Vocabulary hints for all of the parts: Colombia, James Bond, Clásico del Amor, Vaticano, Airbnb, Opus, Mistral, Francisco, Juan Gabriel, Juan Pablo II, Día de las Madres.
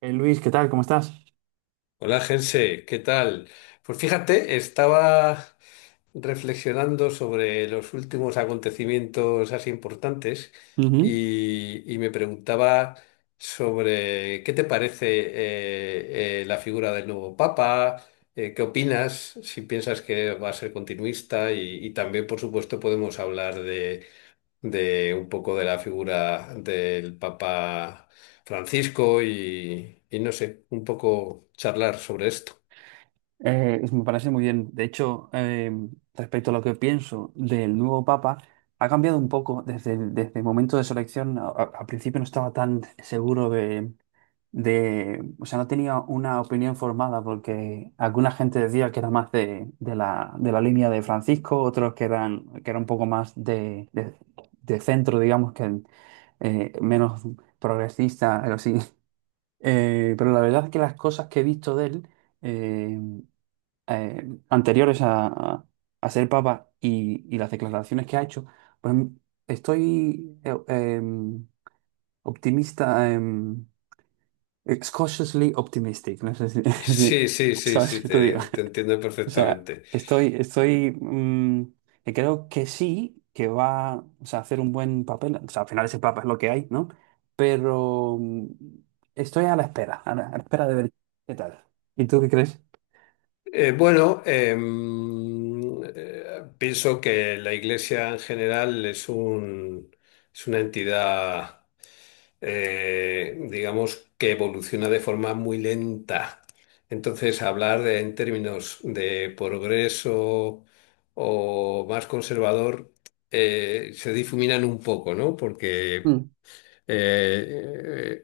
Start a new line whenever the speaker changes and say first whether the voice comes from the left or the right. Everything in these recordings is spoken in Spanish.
right: Luis, ¿qué tal? ¿Cómo estás?
left: Hola, Gerse, ¿qué tal? Pues fíjate, estaba reflexionando sobre los últimos acontecimientos así importantes
right: Ujú.
left: y me preguntaba sobre qué te parece la figura del nuevo Papa. ¿ Qué opinas? ¿Si piensas que va a ser continuista? Y también, por supuesto, podemos hablar de un poco de la figura del Papa Francisco y no sé, un poco charlar sobre esto.
right: Me parece muy bien. De hecho, respecto a lo que pienso del nuevo Papa, ha cambiado un poco desde desde el momento de su elección. Al principio no estaba tan seguro de, o sea, no tenía una opinión formada porque alguna gente decía que era más de la línea de Francisco, otros que era un poco más de de centro, digamos, que menos progresista, algo así. Pero la verdad es que las cosas que he visto de él eh, anteriores a a ser papa y las declaraciones que ha hecho, pues estoy optimista, cautiously optimistic, no sé si, si-
left: Sí, sí, sí,
right: ¿sabes
left: sí,
right: qué te digo?
left: te entiendo
right: O sea,
left: perfectamente.
right: estoy, que creo que sí, que va, o sea, a hacer un buen papel. O sea, al final ese papa es lo que hay, ¿no? Pero estoy a la espera, a la espera de ver qué tal. ¿Y tú qué crees?
left: Bueno, pienso que la Iglesia en general es una entidad, digamos, que evoluciona de forma muy lenta. Entonces, en términos de progreso o más conservador, se difuminan un poco, ¿no? Porque
right: Mm,
left: eh,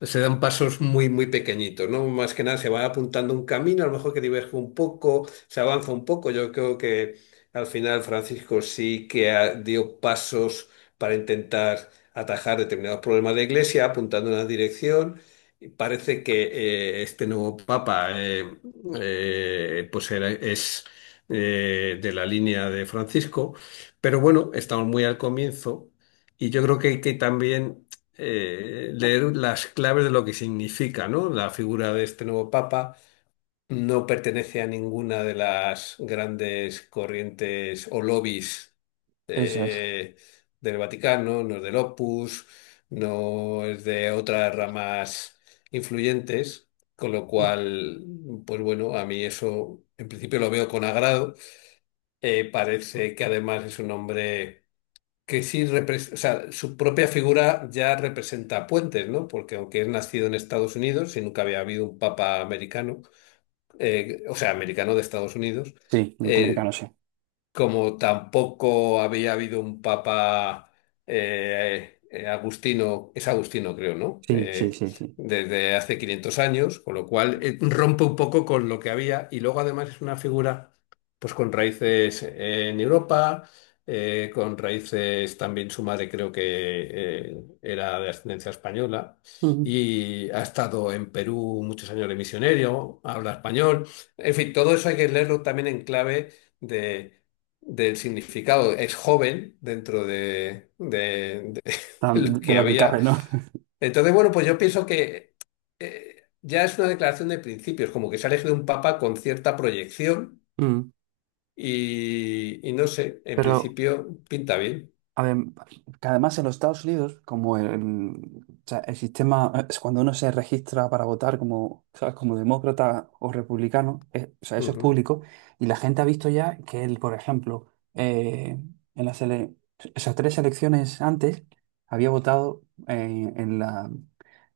left: se dan pasos muy pequeñitos, ¿no? Más que nada se va apuntando un camino, a lo mejor que diverge un poco, se avanza un poco. Yo creo que al final Francisco sí que dio pasos para intentar atajar determinados problemas de la Iglesia, apuntando en una dirección. Y parece que este nuevo Papa es de la línea de Francisco, pero bueno, estamos muy al comienzo. Y yo creo que hay que también leer las claves de lo que significa, ¿no? La figura de este nuevo papa no pertenece a ninguna de las grandes corrientes o lobbies
right: eso es.
left: eh, del Vaticano, no es del Opus, no es de otras ramas influyentes, con lo cual, pues bueno, a mí eso en principio lo veo con agrado. Parece que además es un hombre o sea, su propia figura ya representa puentes, ¿no? Porque aunque es nacido en Estados Unidos y nunca había habido un papa americano, o sea, americano de Estados Unidos,
right: Sí, norteamericano,
left: eh,
right: sí.
left: como tampoco había habido un papa agustino, es agustino creo, ¿no?
right: Sí, sí, sí, sí.
left: Desde hace 500 años, con lo cual rompe un poco con lo que había, y luego además es una figura pues con raíces en Europa, con raíces también, su madre creo que era de ascendencia española.
right: Mm.
left: Y ha estado en Perú muchos años de misionero, habla español. En fin, todo eso hay que leerlo también en clave del significado. Es joven dentro de
right: Tan-
left: lo
right: De
left: que
right: lo que cabe,
left: había.
right: ¿no?
left: Entonces, bueno, pues yo pienso que ya es una declaración de principios, como que se ha elegido un papa con cierta proyección
right: Mm.
left: y no sé, en
right: Pero
left: principio pinta bien.
right: adem- que además en los Estados Unidos, como el, o sea, el sistema, es cuando uno se registra para votar como, ¿sabes?, como demócrata o republicano, o sea, eso es
left: Ujú,
right: público, y la gente ha visto ya que él, por ejemplo, eh, en las ele- esas tres elecciones antes había votado eh, en la,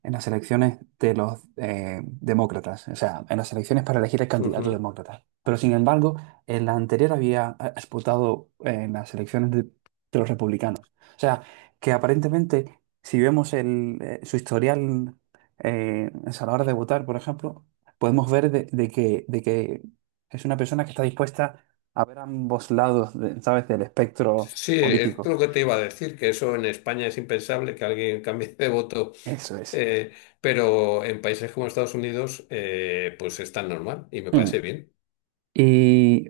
right: en las elecciones de los demócratas, o sea, en las elecciones para elegir el candidato
left: ujú.
right: demócrata. Pero sin embargo, en la anterior había votado en las elecciones de los republicanos. O sea, que aparentemente, si vemos el, su historial eh, a la hora de votar, por ejemplo, podemos ver de que es una persona que está dispuesta a ver ambos lados, de- ¿sabes?, del espectro
left: Sí, es
right: político.
left: lo que te iba a decir, que eso en España es impensable que alguien cambie de voto,
right: Eso es.
left: eh, pero en países como Estados Unidos, pues es tan normal y me parece
right: Mm.
left: bien.
right: Y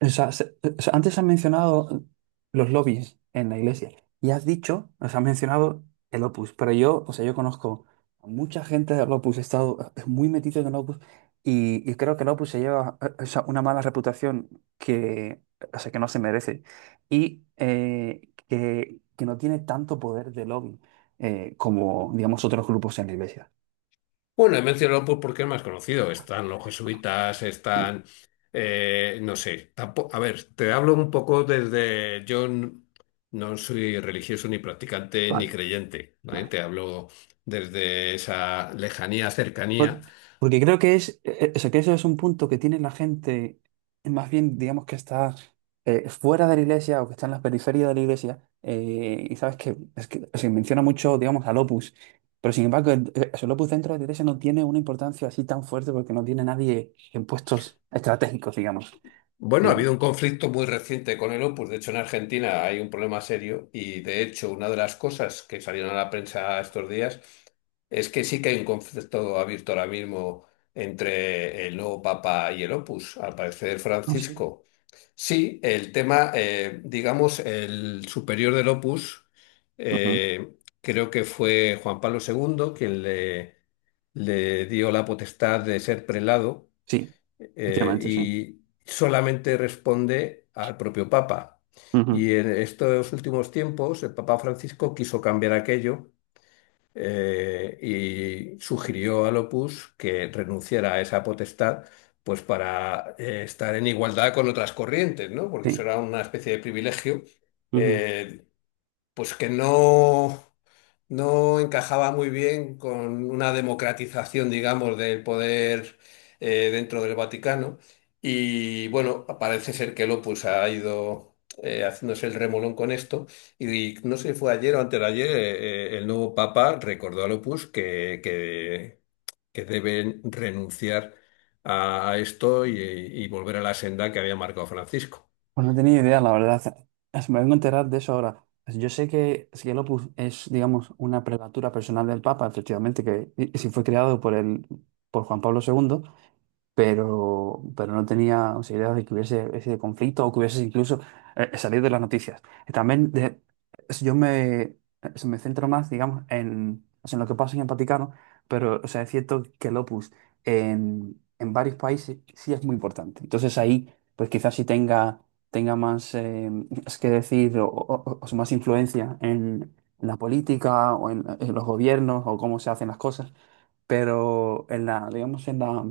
right: o sea, se- o sea, antes has mencionado los lobbies en la iglesia y has dicho, o sea, has mencionado el Opus, pero yo, o sea, yo conozco a mucha gente del Opus, he estado muy metido en el Opus y creo que el Opus se lleva, o sea, una mala reputación que, o sea, que no se merece y que no tiene tanto poder de lobby como, digamos, otros grupos en la iglesia.
left: Bueno, he mencionado pues porque es más conocido. Están los jesuitas,
right: Mm,
left: están, no sé, tampoco, a ver, te hablo un poco desde, no soy religioso ni practicante ni
right: vale,
left: creyente, ¿vale?
right: vale.
left: Te hablo desde esa lejanía, cercanía.
right: Por- Porque creo que es, o sea, que eso es un punto que tiene la gente, más bien, digamos que está fuera de la iglesia o que está en la periferia de la iglesia, y sabes que, es que se menciona mucho, digamos, al Opus, pero sin embargo, el Opus dentro de la iglesia no tiene una importancia así tan fuerte porque no tiene nadie en puestos estratégicos, digamos.
left: Bueno, ha
right: En-
left: habido un conflicto muy reciente con el Opus. De hecho, en Argentina hay un problema serio y, de hecho, una de las cosas que salieron a la prensa estos días es que sí que hay un conflicto abierto ahora mismo entre el nuevo Papa y el Opus. Al parecer,
right: no sé.
left: Francisco. Sí, el tema, digamos, el superior del Opus,
right: Ujú,
left: creo que fue Juan Pablo II quien le dio la potestad de ser prelado
right: sí, efectivamente, sí.
left: y solamente responde al propio Papa.
right: Ujú.
left: Y en estos últimos tiempos el Papa Francisco quiso cambiar aquello, eh, y sugirió al Opus que renunciara a esa potestad, pues para estar en igualdad con otras corrientes, ¿no? Porque eso
right: Sí.
left: era una especie de privilegio,
right: Ujú.
left: eh, pues que no encajaba muy bien con una democratización, digamos, del poder dentro del Vaticano. Y bueno, parece ser que Lopus ha ido haciéndose el remolón con esto. Y no sé si fue ayer o antes de ayer, el nuevo Papa recordó a Lopus que deben renunciar a esto y volver a la senda que había marcado Francisco.
right: Pues no tenía idea, la verdad. Es- Me vengo a enterar de eso ahora. Pues yo sé que es que el Opus es, digamos, una prelatura personal del Papa, efectivamente, que y si fue creado por el, por Juan Pablo segundo, pero no tenía posibilidad de que hubiese ese conflicto o que hubiese incluso salido de las noticias. También de- es- yo me, es- me centro más, digamos, en, o sea, en lo que pasa en el Vaticano, pero o sea, es cierto que el Opus en varios países sí es muy importante. Entonces ahí, pues quizás sí tenga, tenga más es que decir o sea, más influencia en la política o en los gobiernos o cómo se hacen las cosas, pero en la, digamos, en la,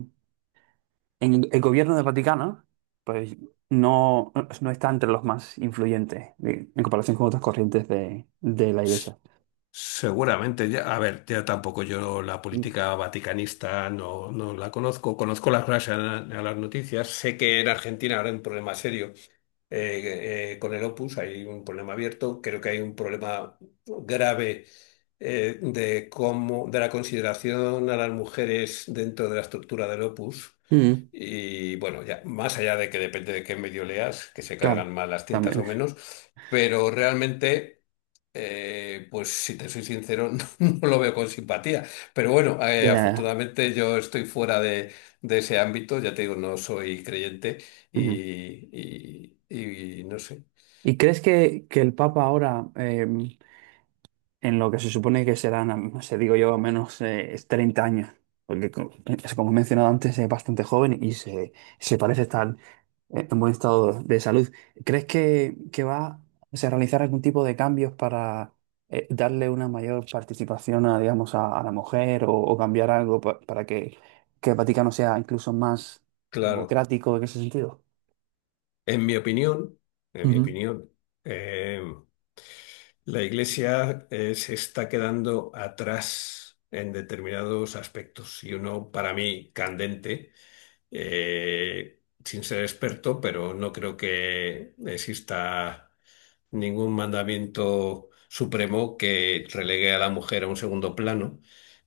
right: en el gobierno del Vaticano, pues no, no está entre los más influyentes de- en comparación con otras corrientes de la iglesia.
left: Seguramente. Ya, a ver, ya tampoco yo la política vaticanista no la conozco, conozco las noticias, sé que en Argentina habrá un problema serio con el Opus, hay un problema abierto, creo que hay un problema grave de cómo, de la consideración a las mujeres dentro de la estructura del Opus.
right: Mm,
left: Y bueno, ya, más allá de que depende de qué medio leas, que se
right: claro,
left: cargan más las tintas o
right: también.
left: menos, pero realmente, pues si te soy sincero, no, no lo veo con simpatía. Pero bueno,
right: Ya, ya, ya.
left: afortunadamente yo estoy fuera de ese ámbito, ya te digo, no soy creyente
right: Ujú.
left: y no sé.
right: ¿Y crees que el Papa ahora, en lo que se supone que serán, no sé, digo yo, al menos 30 años? Porque, co- es como he mencionado antes, es bastante joven y se parece estar en buen estado de salud. ¿Crees que va a realizar algún tipo de cambios para darle una mayor participación a, digamos, a la mujer o cambiar algo pa- para que el Vaticano sea incluso más
left: Claro,
right: democrático en ese sentido?
left: en mi opinión, en mi
right: Ujú,
left: opinión, eh, la Iglesia se está quedando atrás en determinados aspectos, y uno para mí candente, sin ser experto, pero no creo que exista ningún mandamiento supremo que relegue a la mujer a un segundo plano,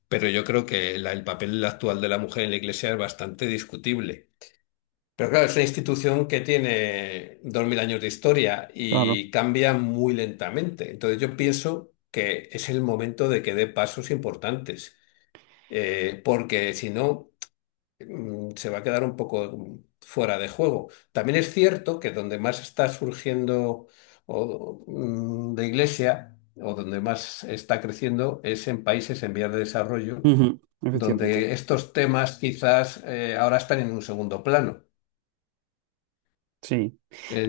left: pero yo creo que el papel actual de la mujer en la Iglesia es bastante discutible. Pero claro, es una institución que tiene 2.000 años de historia
right: claro,
left: y cambia muy lentamente. Entonces yo pienso que es el momento de que dé pasos importantes, porque si no, mm, se va a quedar un poco fuera de juego. También es cierto que donde más está surgiendo o mm, de iglesia, o donde más está creciendo, es en países en vías de desarrollo,
right: ujú, efectivamente.
left: donde estos temas quizás ahora están en un segundo plano.
right: Sí.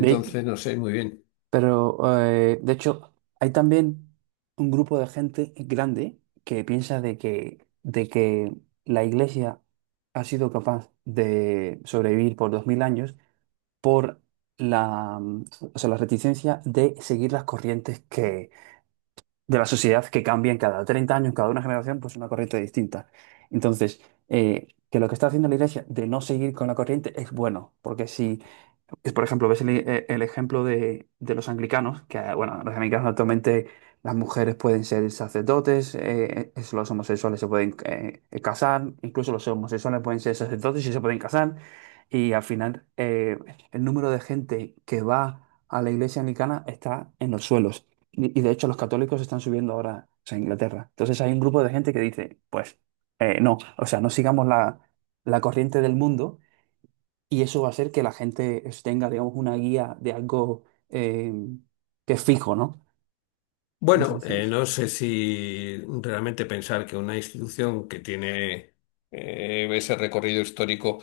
right: De,
left: no sé, muy bien.
right: pero, de hecho, hay también un grupo de gente grande que piensa de que la Iglesia ha sido capaz de sobrevivir por 2000 años por la, o sea, la reticencia de seguir las corrientes que, de la sociedad que cambian cada 30 años, cada una generación, pues una corriente distinta. Entonces, que lo que está haciendo la Iglesia de no seguir con la corriente es bueno, porque si es, por ejemplo, ves el ejemplo de los anglicanos, que, bueno, los anglicanos actualmente las mujeres pueden ser sacerdotes, es- los homosexuales se pueden casar, incluso los homosexuales pueden ser sacerdotes y se pueden casar. Y al final, el número de gente que va a la iglesia anglicana está en los suelos. Y de hecho, los católicos están subiendo ahora, o sea, a Inglaterra. Entonces, hay un grupo de gente que dice, pues, no, o sea, no sigamos la, la corriente del mundo, y eso va a hacer que la gente es- tenga, digamos, una guía de algo que es fijo, ¿no? No sé
left: Bueno,
right: si-
left: no sé si realmente pensar que una institución que tiene ese recorrido histórico,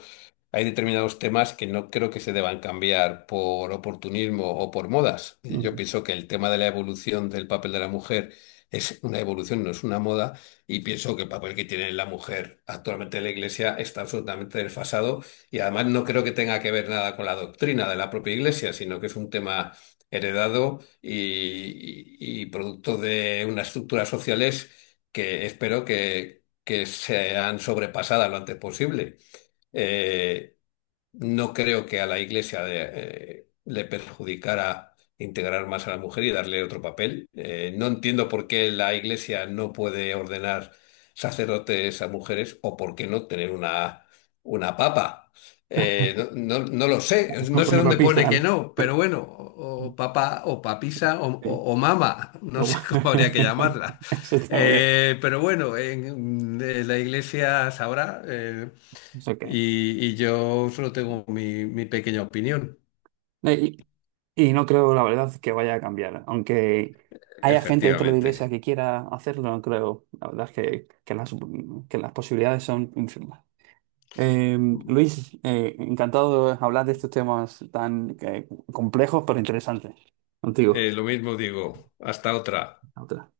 left: hay determinados temas que no creo que se deban cambiar por oportunismo o por modas. Yo
right: Mm.
left: pienso que el tema de la evolución del papel de la mujer es una evolución, no es una moda, y pienso que el papel que tiene la mujer actualmente en la Iglesia está absolutamente desfasado, y además no creo que tenga que ver nada con la doctrina de la propia Iglesia, sino que es un tema heredado y producto de unas estructuras sociales que espero que sean sobrepasadas lo antes posible. Eh, no creo que a la Iglesia le perjudicara integrar más a la mujer y darle otro papel. No entiendo por qué la Iglesia no puede ordenar sacerdotes a mujeres, o por qué no tener una papa. No lo sé, no sé
right: Una
left: dónde pone
right: papita,
left: que
right: ¿no?
left: no, pero bueno, o papa o papisa
right: Sí.
left: o mama, no
right: Oh,
left: sé cómo habría que llamarla.
right: eso está muy bien.
left: Pero bueno, en la Iglesia sabrá.
right: Es ok.
left: Y y yo solo tengo mi pequeña opinión.
right: Y, y no creo, la verdad, que vaya a cambiar. Aunque haya gente dentro de la
left: Efectivamente.
right: iglesia que quiera hacerlo, no creo. La verdad es que las posibilidades son infinitas. Eh, Luis, encantado de hablar de estos temas tan complejos pero interesantes contigo.
left: Lo mismo digo. Hasta otra.
right: A otra.